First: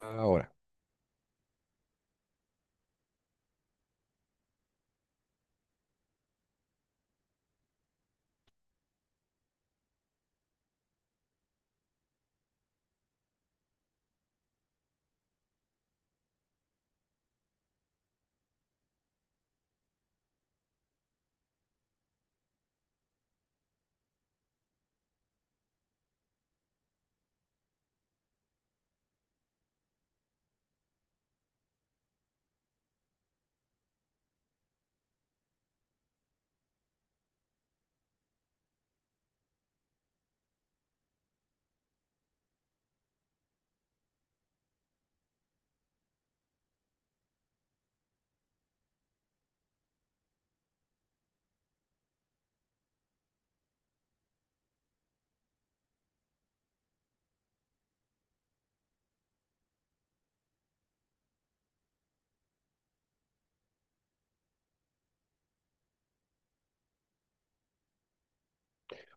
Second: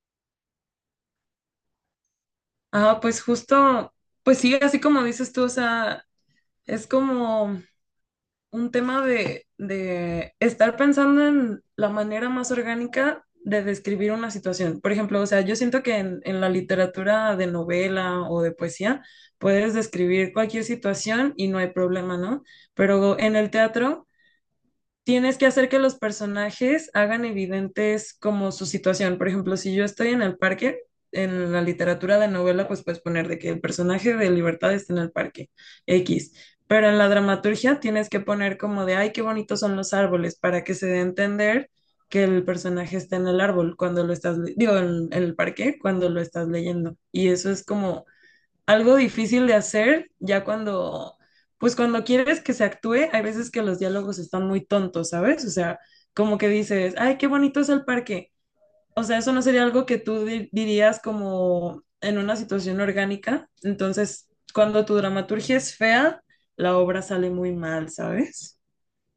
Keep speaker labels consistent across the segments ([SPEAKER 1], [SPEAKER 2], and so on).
[SPEAKER 1] Ahora.
[SPEAKER 2] Ah, pues justo, pues sí, así como dices tú, o sea, es como un tema de estar pensando en la manera más orgánica de describir una situación. Por ejemplo, o sea, yo siento que en la literatura de novela o de poesía puedes describir cualquier situación y no hay problema, ¿no? Pero en el teatro tienes que hacer que los personajes hagan evidentes como su situación. Por ejemplo, si yo estoy en el parque, en la literatura de novela, pues puedes poner de que el personaje de Libertad está en el parque, X. Pero en la dramaturgia tienes que poner como de, ay, qué bonitos son los árboles, para que se dé a entender que el personaje está en el árbol cuando lo estás, digo, en el parque cuando lo estás leyendo. Y eso es como algo difícil de hacer ya cuando, pues cuando quieres que se actúe, hay veces que los diálogos están muy tontos, ¿sabes? O sea, como que dices, ay, qué bonito es el parque. O sea, eso no sería algo que tú dirías como en una situación orgánica. Entonces, cuando tu dramaturgia es fea, la obra sale muy mal, ¿sabes?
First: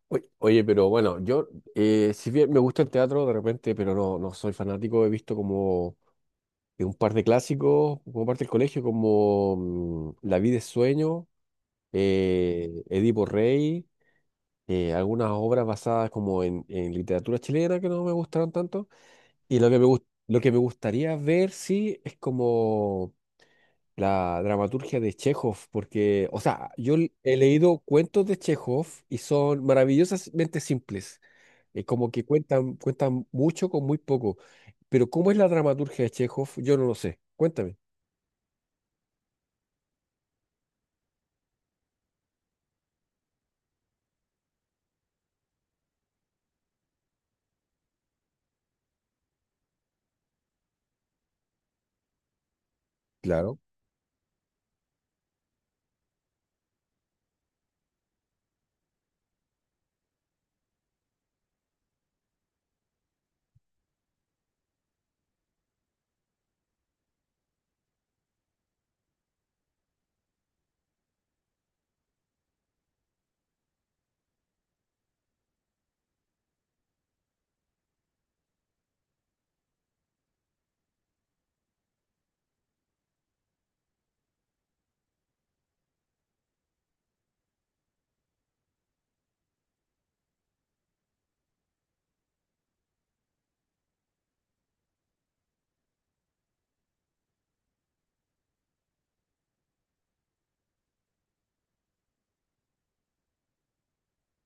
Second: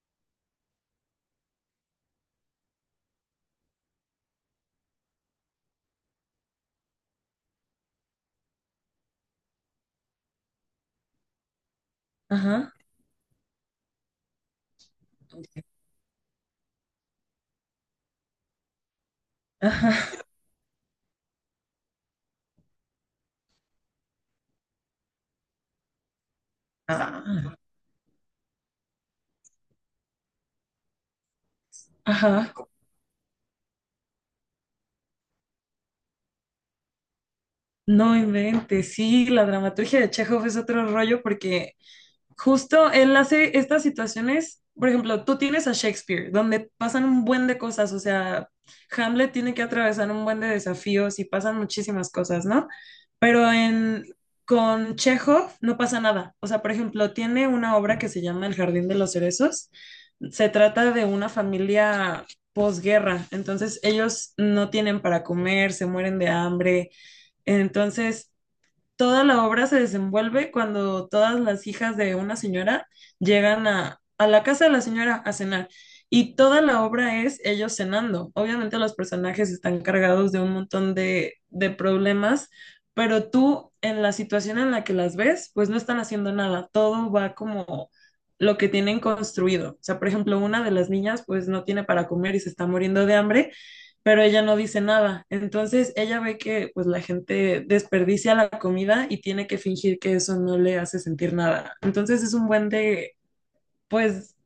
[SPEAKER 1] Oye, pero bueno, yo, si bien me gusta el teatro de repente, pero no, no soy fanático. He visto como un par de clásicos, como parte del colegio, como La vida es sueño,
[SPEAKER 2] Ajá.
[SPEAKER 1] Edipo Rey, algunas obras basadas como en literatura chilena que no me gustaron tanto. Y lo que me, gust-
[SPEAKER 2] Ajá.
[SPEAKER 1] lo que me gustaría ver, sí, es como la dramaturgia de Chekhov, porque, o sea, yo
[SPEAKER 2] Ah,
[SPEAKER 1] he leído cuentos de Chekhov y son maravillosamente simples. Como que
[SPEAKER 2] ajá.
[SPEAKER 1] cuentan mucho con muy poco. Pero ¿cómo es la dramaturgia de Chekhov? Yo no lo sé. Cuéntame.
[SPEAKER 2] No inventes. Sí, la dramaturgia de Chekhov es otro rollo porque justo él hace estas situaciones, por ejemplo, tú tienes a Shakespeare, donde pasan un buen de cosas, o sea, Hamlet tiene que atravesar un buen de desafíos y pasan muchísimas cosas, ¿no? Pero
[SPEAKER 1] Claro.
[SPEAKER 2] en, con Chekhov no pasa nada. O sea, por ejemplo, tiene una obra que se llama El Jardín de los Cerezos. Se trata de una familia posguerra, entonces ellos no tienen para comer, se mueren de hambre. Entonces, toda la obra se desenvuelve cuando todas las hijas de una señora llegan a la casa de la señora a cenar. Y toda la obra es ellos cenando. Obviamente los personajes están cargados de un montón de problemas, pero tú en la situación en la que las ves, pues no están haciendo nada. Todo va como lo que tienen construido. O sea, por ejemplo, una de las niñas pues no tiene para comer y se está muriendo de hambre pero ella no dice nada. Entonces ella ve que pues la gente desperdicia la comida y tiene que fingir que eso no le hace sentir nada. Entonces es un buen de, pues,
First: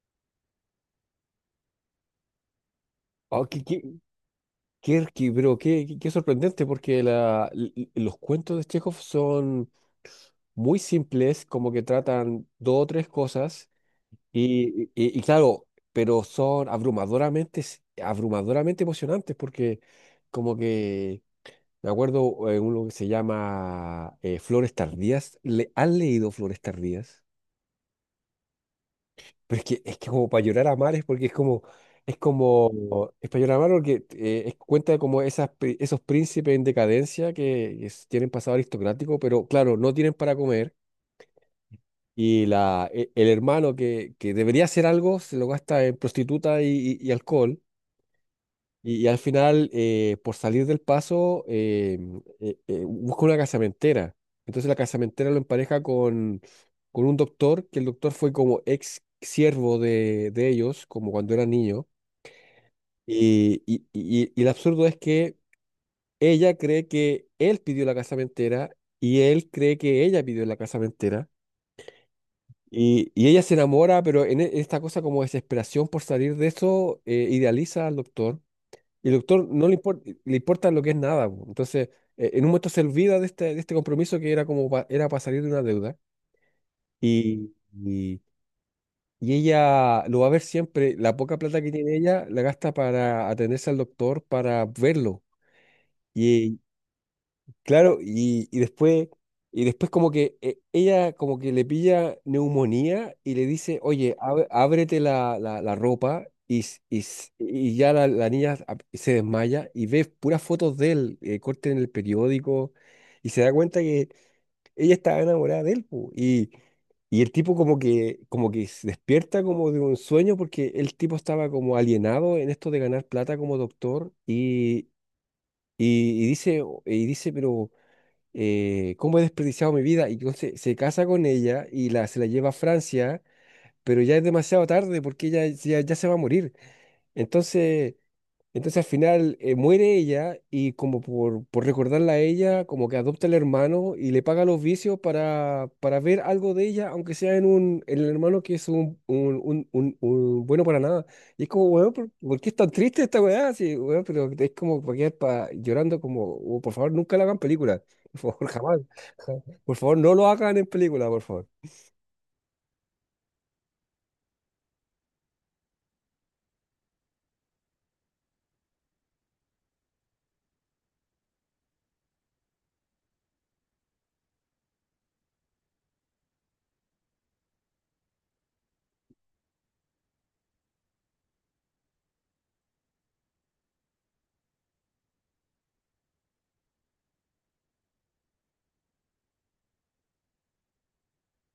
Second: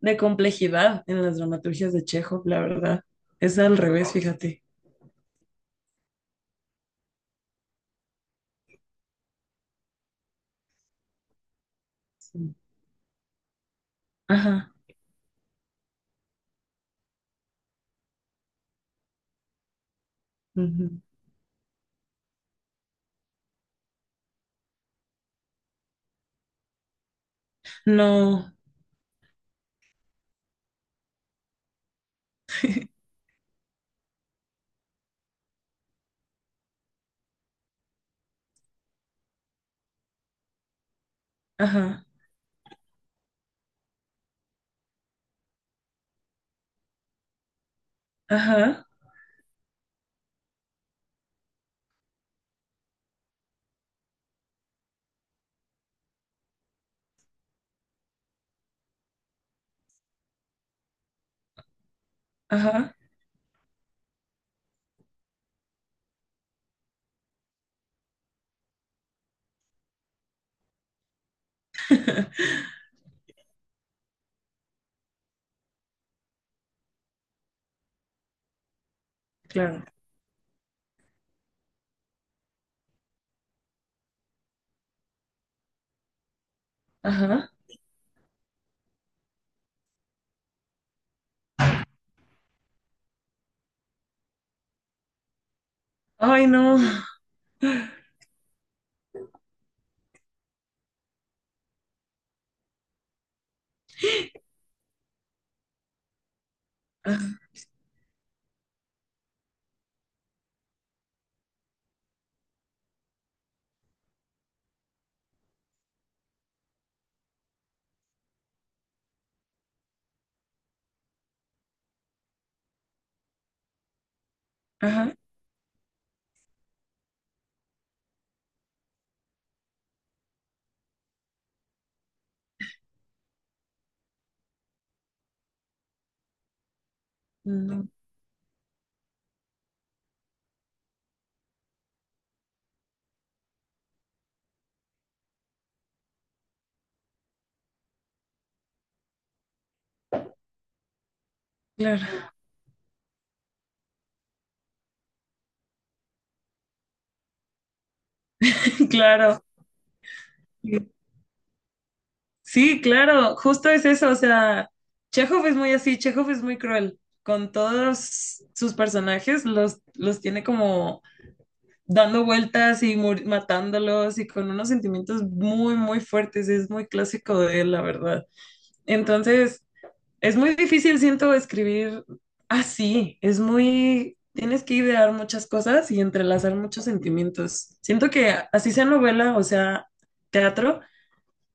[SPEAKER 2] de complejidad en las dramaturgias de Chekhov, la verdad.
[SPEAKER 1] Ah,
[SPEAKER 2] Es
[SPEAKER 1] qué,
[SPEAKER 2] al
[SPEAKER 1] qué-
[SPEAKER 2] revés, fíjate.
[SPEAKER 1] qué- qué- pero qué sorprendente, porque los cuentos de Chekhov son muy simples, como que tratan
[SPEAKER 2] Sí.
[SPEAKER 1] dos o tres cosas,
[SPEAKER 2] Ajá.
[SPEAKER 1] y claro, pero son abrumadoramente emocionantes, porque como
[SPEAKER 2] Ujú.
[SPEAKER 1] que, me acuerdo, uno que se llama Flores Tardías. Han leído Flores Tardías?
[SPEAKER 2] No.
[SPEAKER 1] Pero es que, como para llorar a mares, porque es como, es como, es para llorar a mares porque cuenta como esos príncipes en decadencia que tienen pasado aristocrático, pero claro, no tienen para comer.
[SPEAKER 2] Ajá.
[SPEAKER 1] Y el hermano que debería hacer algo se lo gasta en prostituta y, y alcohol.
[SPEAKER 2] Ajá.
[SPEAKER 1] Y al final, por salir del paso, busca una casamentera. Entonces la casamentera lo empareja con un doctor, que el doctor fue como ex siervo de ellos, como cuando era niño.
[SPEAKER 2] Ajá.
[SPEAKER 1] Y el absurdo es que ella cree que él pidió la casamentera y él cree que ella pidió la casamentera. Y ella se enamora, pero en esta cosa como desesperación por salir de eso, idealiza al doctor. Y el doctor no le
[SPEAKER 2] Claro.
[SPEAKER 1] importa, le importa lo que es nada, po. Entonces, en un momento se olvida de este compromiso que era como era para salir de una deuda. Y,
[SPEAKER 2] Ajá.
[SPEAKER 1] y, y ella lo va a ver siempre. La poca plata que tiene ella la gasta para atenderse al doctor, para verlo.
[SPEAKER 2] Ay, no.
[SPEAKER 1] Claro, y después, y después como que ella como que le pilla neumonía y le dice, oye, ábrete la ropa. y, s- y,
[SPEAKER 2] Ajá.
[SPEAKER 1] s- y ya la niña se desmaya y ve puras fotos de él, corte en el periódico, y se da cuenta que ella estaba enamorada de él, po. Y el tipo como que se despierta como de un sueño porque el tipo estaba como alienado en esto de ganar plata como doctor. y,
[SPEAKER 2] Ajá.
[SPEAKER 1] y, y dice, y dice, pero ¿cómo he desperdiciado mi vida? Y entonces se casa con ella y la, se la lleva a Francia, pero ya es demasiado tarde porque ella ya, ya se va a morir.
[SPEAKER 2] No.
[SPEAKER 1] Entonces, entonces al final muere ella y como por recordarla a ella, como que adopta al hermano y le paga los vicios para ver algo de ella, aunque sea en un en el hermano que es un, un bueno para nada. Y es como, weón, ¿por,
[SPEAKER 2] Claro.
[SPEAKER 1] por qué es tan triste esta weá? Sí, weón, pero es como para quedar llorando como, "Oh, por favor, nunca la hagan película. Por favor, jamás." Ja-
[SPEAKER 2] Claro.
[SPEAKER 1] Por favor, no lo hagan en película, por favor.
[SPEAKER 2] Sí, claro, justo es eso, o sea, Chekhov es muy así, Chekhov es muy cruel, con todos sus personajes los tiene como dando vueltas y matándolos y con unos sentimientos muy, muy fuertes, es muy clásico de él, la verdad. Entonces, es muy difícil, siento, escribir así, es muy, tienes que idear muchas cosas y entrelazar muchos sentimientos. Siento que así sea novela, o sea, teatro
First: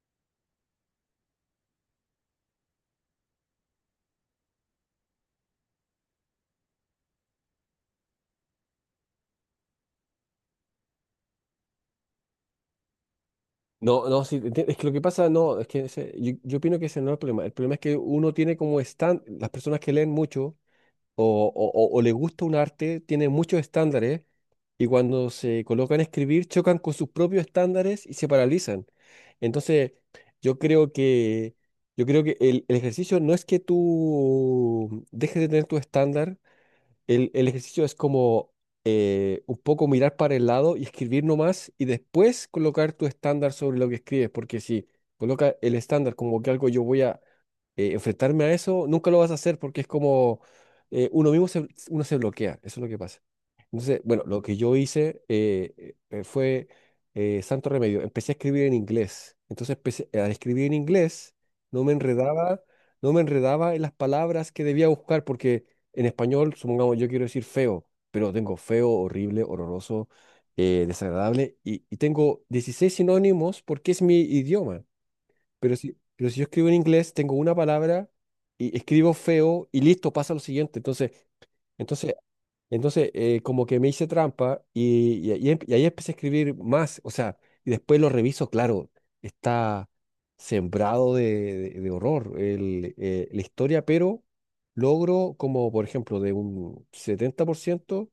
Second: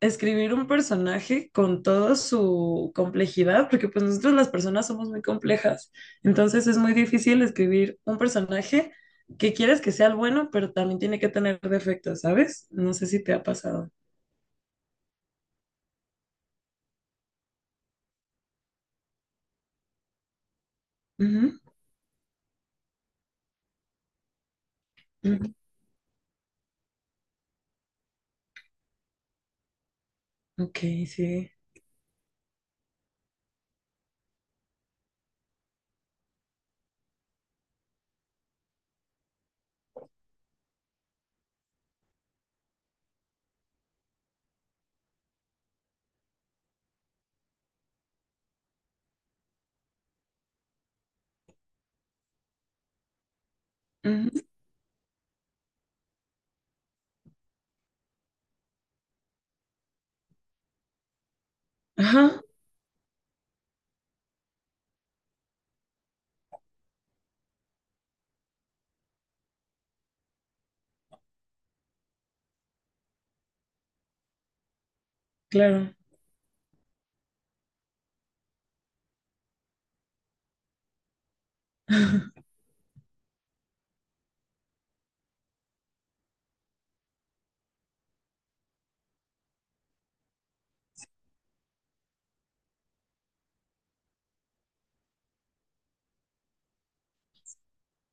[SPEAKER 2] escribir un personaje con toda su complejidad, porque pues nosotros las personas somos muy complejas, entonces es muy difícil escribir un personaje que quieres que sea el bueno, pero también tiene que tener defectos, ¿sabes? No sé si te ha pasado.
[SPEAKER 1] No, no, sí, es que lo que pasa, no, es que yo opino que ese no es el problema. El problema es que uno tiene como estándar. Las personas que leen mucho o,
[SPEAKER 2] Ujú,
[SPEAKER 1] o, o- o le gusta un arte tienen muchos estándares, y cuando
[SPEAKER 2] ujú.
[SPEAKER 1] se colocan a escribir chocan con sus propios estándares y se paralizan. Entonces, yo
[SPEAKER 2] Ok,
[SPEAKER 1] creo
[SPEAKER 2] sí.
[SPEAKER 1] que, yo creo que el ejercicio no es que tú dejes de tener tu estándar. El ejercicio es como un poco mirar para el lado y escribir nomás, y después colocar tu estándar sobre lo que escribes, porque si coloca el estándar como que algo yo voy a enfrentarme a eso, nunca lo vas a hacer, porque es como uno mismo se, uno se bloquea. Eso es lo que pasa. Entonces, bueno,
[SPEAKER 2] Ujú.
[SPEAKER 1] lo que yo hice, fue santo remedio. Empecé a escribir en inglés. Entonces empecé, al escribir en inglés, no me
[SPEAKER 2] Ajá,
[SPEAKER 1] enredaba, no me enredaba en las palabras que debía buscar, porque en español, supongamos, yo quiero decir feo, pero tengo feo, horrible, horroroso, desagradable, y tengo 16 sinónimos porque es mi idioma. Pero
[SPEAKER 2] claro,
[SPEAKER 1] si, pero si yo escribo en inglés, tengo una palabra y escribo feo y listo, pasa lo siguiente. Entonces, entonces como que me hice trampa y, y ahí empecé a escribir más, o sea, y después lo reviso. Claro, está sembrado de horror la historia, pero logro como, por ejemplo, de un 70%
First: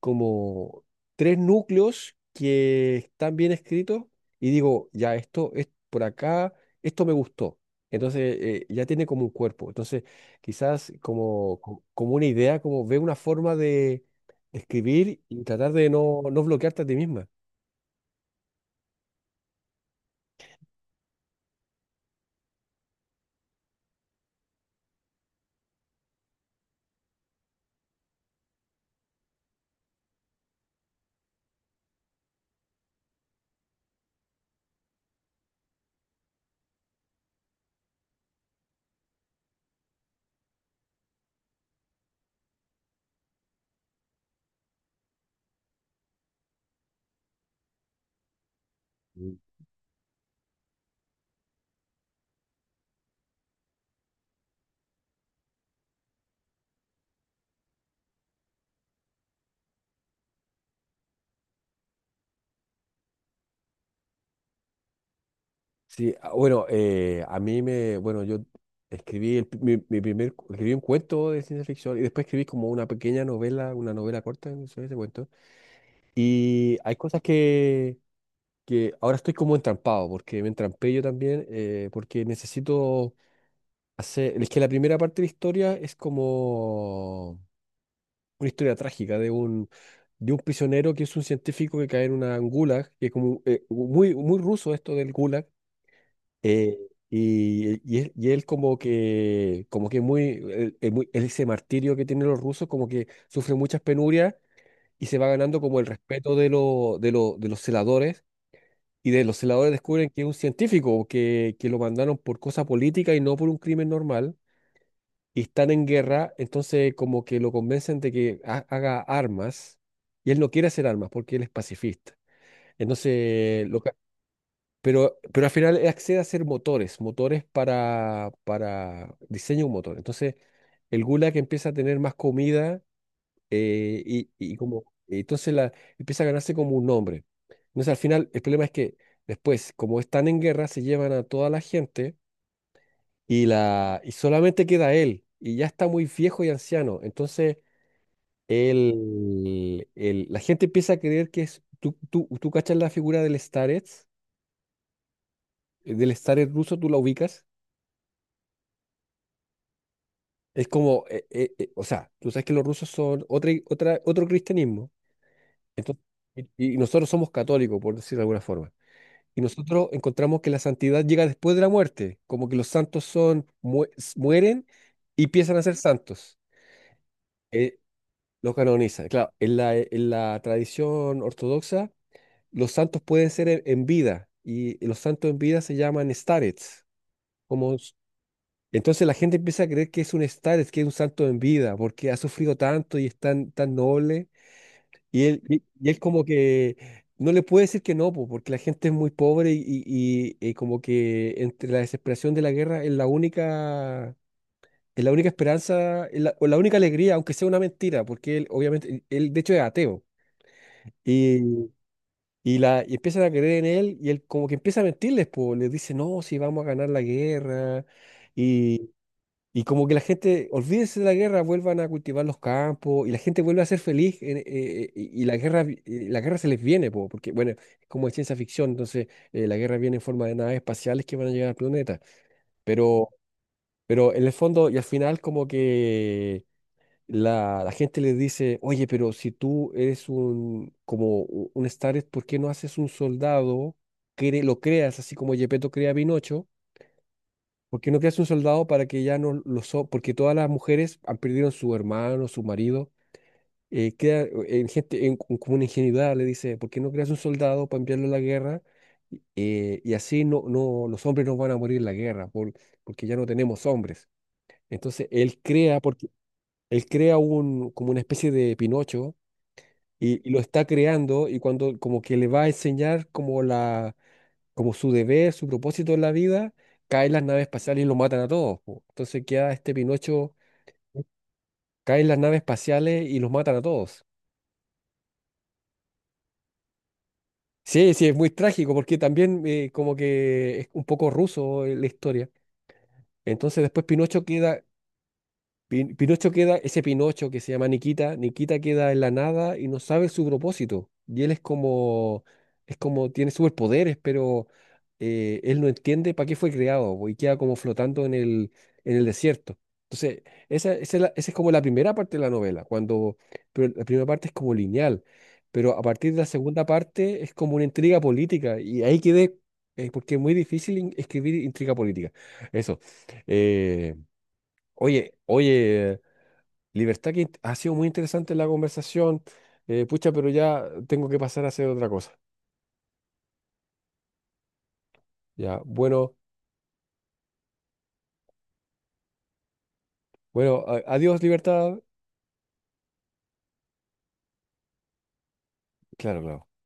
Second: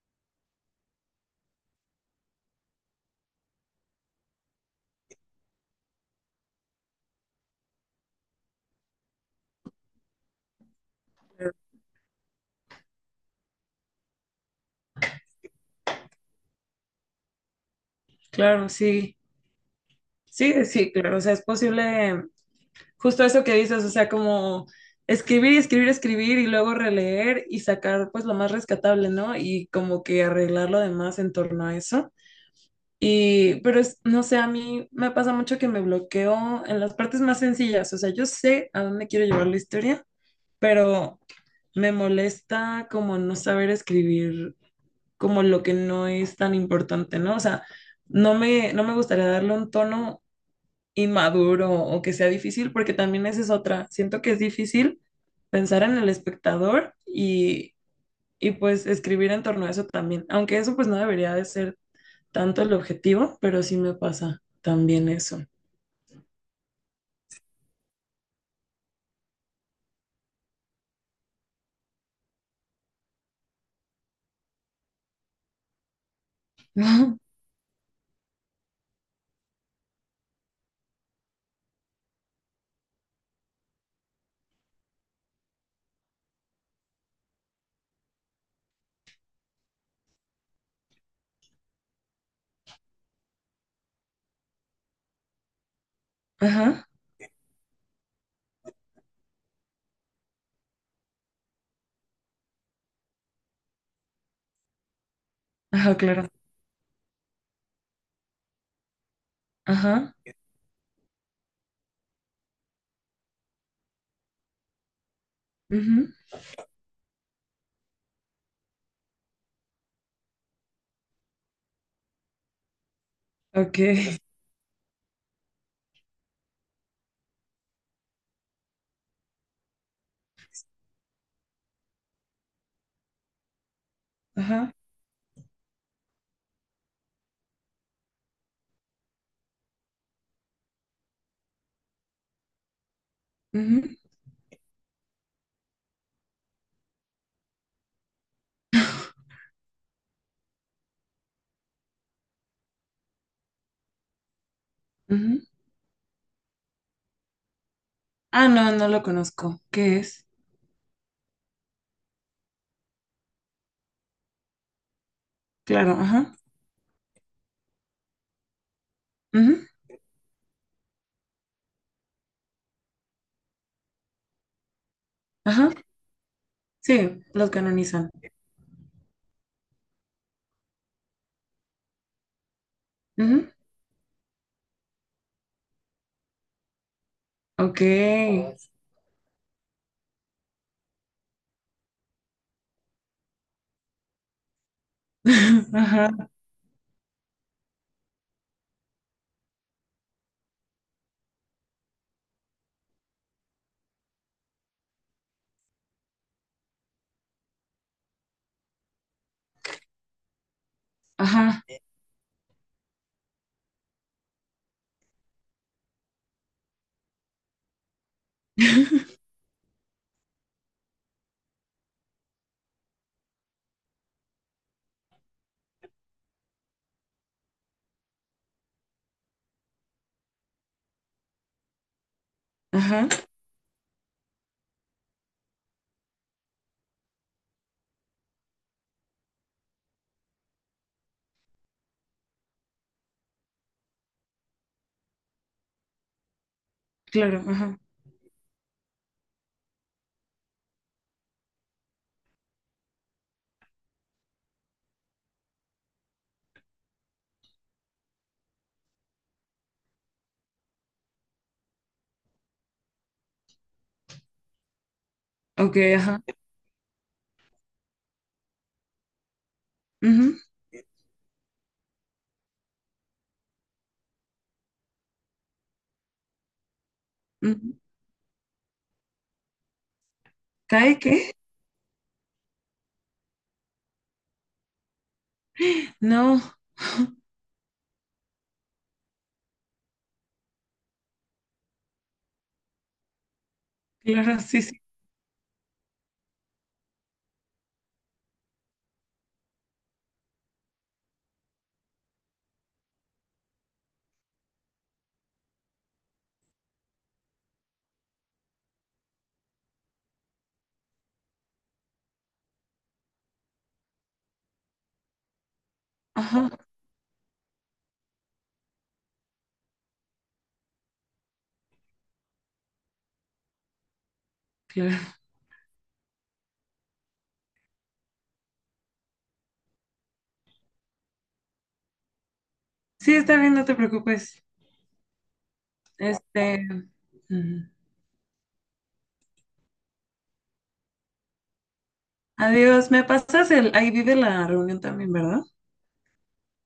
[SPEAKER 1] como tres núcleos que están bien escritos, y digo, ya esto es por acá, esto me gustó. Entonces ya tiene como un cuerpo. Entonces quizás como, como una idea, como ve una forma de escribir y tratar de no, no bloquearte a ti misma.
[SPEAKER 2] claro, sí. Sí, sí, claro, o sea, es posible. Justo eso que dices, o sea, como escribir y escribir, escribir y luego releer y sacar pues lo más rescatable, ¿no? Y como que arreglar lo demás en torno a eso. Y, pero no sé, a mí me pasa mucho que me bloqueo en las partes más sencillas, o sea, yo sé a dónde quiero llevar la historia, pero me molesta como no saber escribir como lo que no es tan importante, ¿no? O sea, no me gustaría
[SPEAKER 1] Mm.
[SPEAKER 2] darle un tono inmaduro o que sea difícil, porque también esa es otra. Siento que es difícil pensar en el espectador y pues escribir en torno a eso también, aunque eso pues no debería de ser tanto el objetivo, pero sí me pasa también eso.
[SPEAKER 1] Sí, ah, bueno, a mí me, bueno, yo escribí mi primer, escribí un cuento de ciencia ficción, y después escribí como una pequeña novela, una novela corta, no sé, ese cuento. Y hay
[SPEAKER 2] Ajá,
[SPEAKER 1] cosas que ahora estoy como entrampado, porque me entrampé yo también, porque necesito hacer, es que la primera parte de la historia es como una historia trágica de un prisionero que es un científico que cae en una en gulag, que es como muy, muy ruso esto del gulag, eh,
[SPEAKER 2] ajá,
[SPEAKER 1] él y él como que muy, ese martirio que tienen los rusos, como que sufre muchas penurias. Y se va ganando como el
[SPEAKER 2] ajá, claro.
[SPEAKER 1] respeto de los celadores. Y de los celadores descubren
[SPEAKER 2] Ajá,
[SPEAKER 1] que es un científico, que lo mandaron por cosa política y no por un crimen normal, y están en
[SPEAKER 2] ujú,
[SPEAKER 1] guerra, entonces como que lo convencen de que haga armas, y él no quiere hacer armas porque él es pacifista. Entonces,
[SPEAKER 2] ok,
[SPEAKER 1] pero al final él accede a hacer motores, motores para diseño de un motor. Entonces el Gulag empieza a tener más comida,
[SPEAKER 2] ajá,
[SPEAKER 1] como, entonces empieza a ganarse como un nombre. Entonces al final el problema es que después, como están en guerra, se llevan a toda la gente, y,
[SPEAKER 2] ujú,
[SPEAKER 1] la, y solamente queda él, y ya está muy viejo y anciano. Entonces él, la gente empieza a creer que es, tú cachas la figura
[SPEAKER 2] ujú.
[SPEAKER 1] del Starets ruso, tú la ubicas.
[SPEAKER 2] Ah, no, no lo conozco. ¿Qué es?
[SPEAKER 1] Es como, o sea, tú sabes que los rusos son otra, otra, otro cristianismo.
[SPEAKER 2] Claro,
[SPEAKER 1] Entonces,
[SPEAKER 2] ajá,
[SPEAKER 1] y, y nosotros somos católicos, por decirlo de alguna forma. Y
[SPEAKER 2] ujú,
[SPEAKER 1] nosotros encontramos que la santidad llega después de la muerte, como que los santos son, mueren y empiezan a
[SPEAKER 2] ajá,
[SPEAKER 1] ser santos.
[SPEAKER 2] sí, los
[SPEAKER 1] Eh,
[SPEAKER 2] canonizan.
[SPEAKER 1] lo canoniza. Claro, en la tradición ortodoxa, los santos pueden ser
[SPEAKER 2] Ujú.
[SPEAKER 1] en vida, y los santos en vida se llaman starets. Como,
[SPEAKER 2] Ok.
[SPEAKER 1] s- entonces la gente empieza a creer que es un starets, que es un santo en vida, porque ha sufrido tanto y es tan, tan noble. Y él, y, y él
[SPEAKER 2] Ajá,
[SPEAKER 1] como que no le puede decir que no, po, porque la gente es muy pobre, y como que entre la desesperación de la guerra es la única esperanza, o la única alegría, aunque sea una mentira, porque él obviamente, él de hecho es ateo. Y,
[SPEAKER 2] ajá.
[SPEAKER 1] y empiezan a creer en él, y él como que empieza a mentirles, pues les dice, no, si vamos a ganar la guerra. Y como que la gente, olvídense de la guerra, vuelvan a cultivar los campos, y la gente vuelve a ser feliz. Y la guerra, la guerra se les viene, po, porque bueno, es como de ciencia ficción. Entonces la guerra viene en forma de naves espaciales que van a llegar al planeta,
[SPEAKER 2] Ajá,
[SPEAKER 1] pero, pero en el fondo y al final como que la gente les dice, oye, pero si tú eres un, como un Star, ¿por qué no haces un soldado? Lo creas así como Gepetto crea a Pinocho.
[SPEAKER 2] claro, ajá.
[SPEAKER 1] Porque no creas un soldado para que ya no porque todas las mujeres han perdido su hermano, su marido. Queda en gente como una ingenuidad, le dice, ¿por qué no creas un soldado para enviarlo a la guerra? Y así no, no los hombres no van a morir en la guerra, porque ya no tenemos hombres. Entonces él
[SPEAKER 2] Ok,
[SPEAKER 1] crea, porque
[SPEAKER 2] ajá.
[SPEAKER 1] él crea un, como una especie de Pinocho, y
[SPEAKER 2] Ujú,
[SPEAKER 1] lo está creando, y cuando como que le va a enseñar como como su deber, su propósito en la vida, caen las naves
[SPEAKER 2] ujú.
[SPEAKER 1] espaciales y los matan a todos, po. Entonces queda este Pinocho,
[SPEAKER 2] ¿Cae qué?
[SPEAKER 1] caen las naves espaciales y los matan a todos.
[SPEAKER 2] No.
[SPEAKER 1] Sí, sí, es muy trágico, porque también como que es un poco ruso la historia. Entonces después Pinocho
[SPEAKER 2] Claro, sí,
[SPEAKER 1] queda
[SPEAKER 2] sí.
[SPEAKER 1] Pin- Pinocho queda, ese Pinocho que se llama Nikita, Nikita queda en la nada y no sabe su propósito. Y él es como, tiene superpoderes, pero él no entiende para qué fue creado, po, y queda como flotando en el desierto. Entonces, esa es como la primera parte de la novela, cuando, pero la primera parte es como lineal, pero a partir de la
[SPEAKER 2] Ajá,
[SPEAKER 1] segunda parte es como una intriga política y ahí quedé, porque es muy difícil escribir intriga política. Eso. Eh, Oye,
[SPEAKER 2] claro.
[SPEAKER 1] oye, Libertad, que ha sido muy interesante la conversación. Pucha, pero ya tengo que pasar a hacer otra cosa.
[SPEAKER 2] Sí, está bien, no te preocupes.
[SPEAKER 1] Ya, bueno,
[SPEAKER 2] Este. Ujú.
[SPEAKER 1] bueno, adiós, Libertad.
[SPEAKER 2] Adiós, me pasas el. Ahí vive la reunión también, ¿verdad?
[SPEAKER 1] Claro, claro.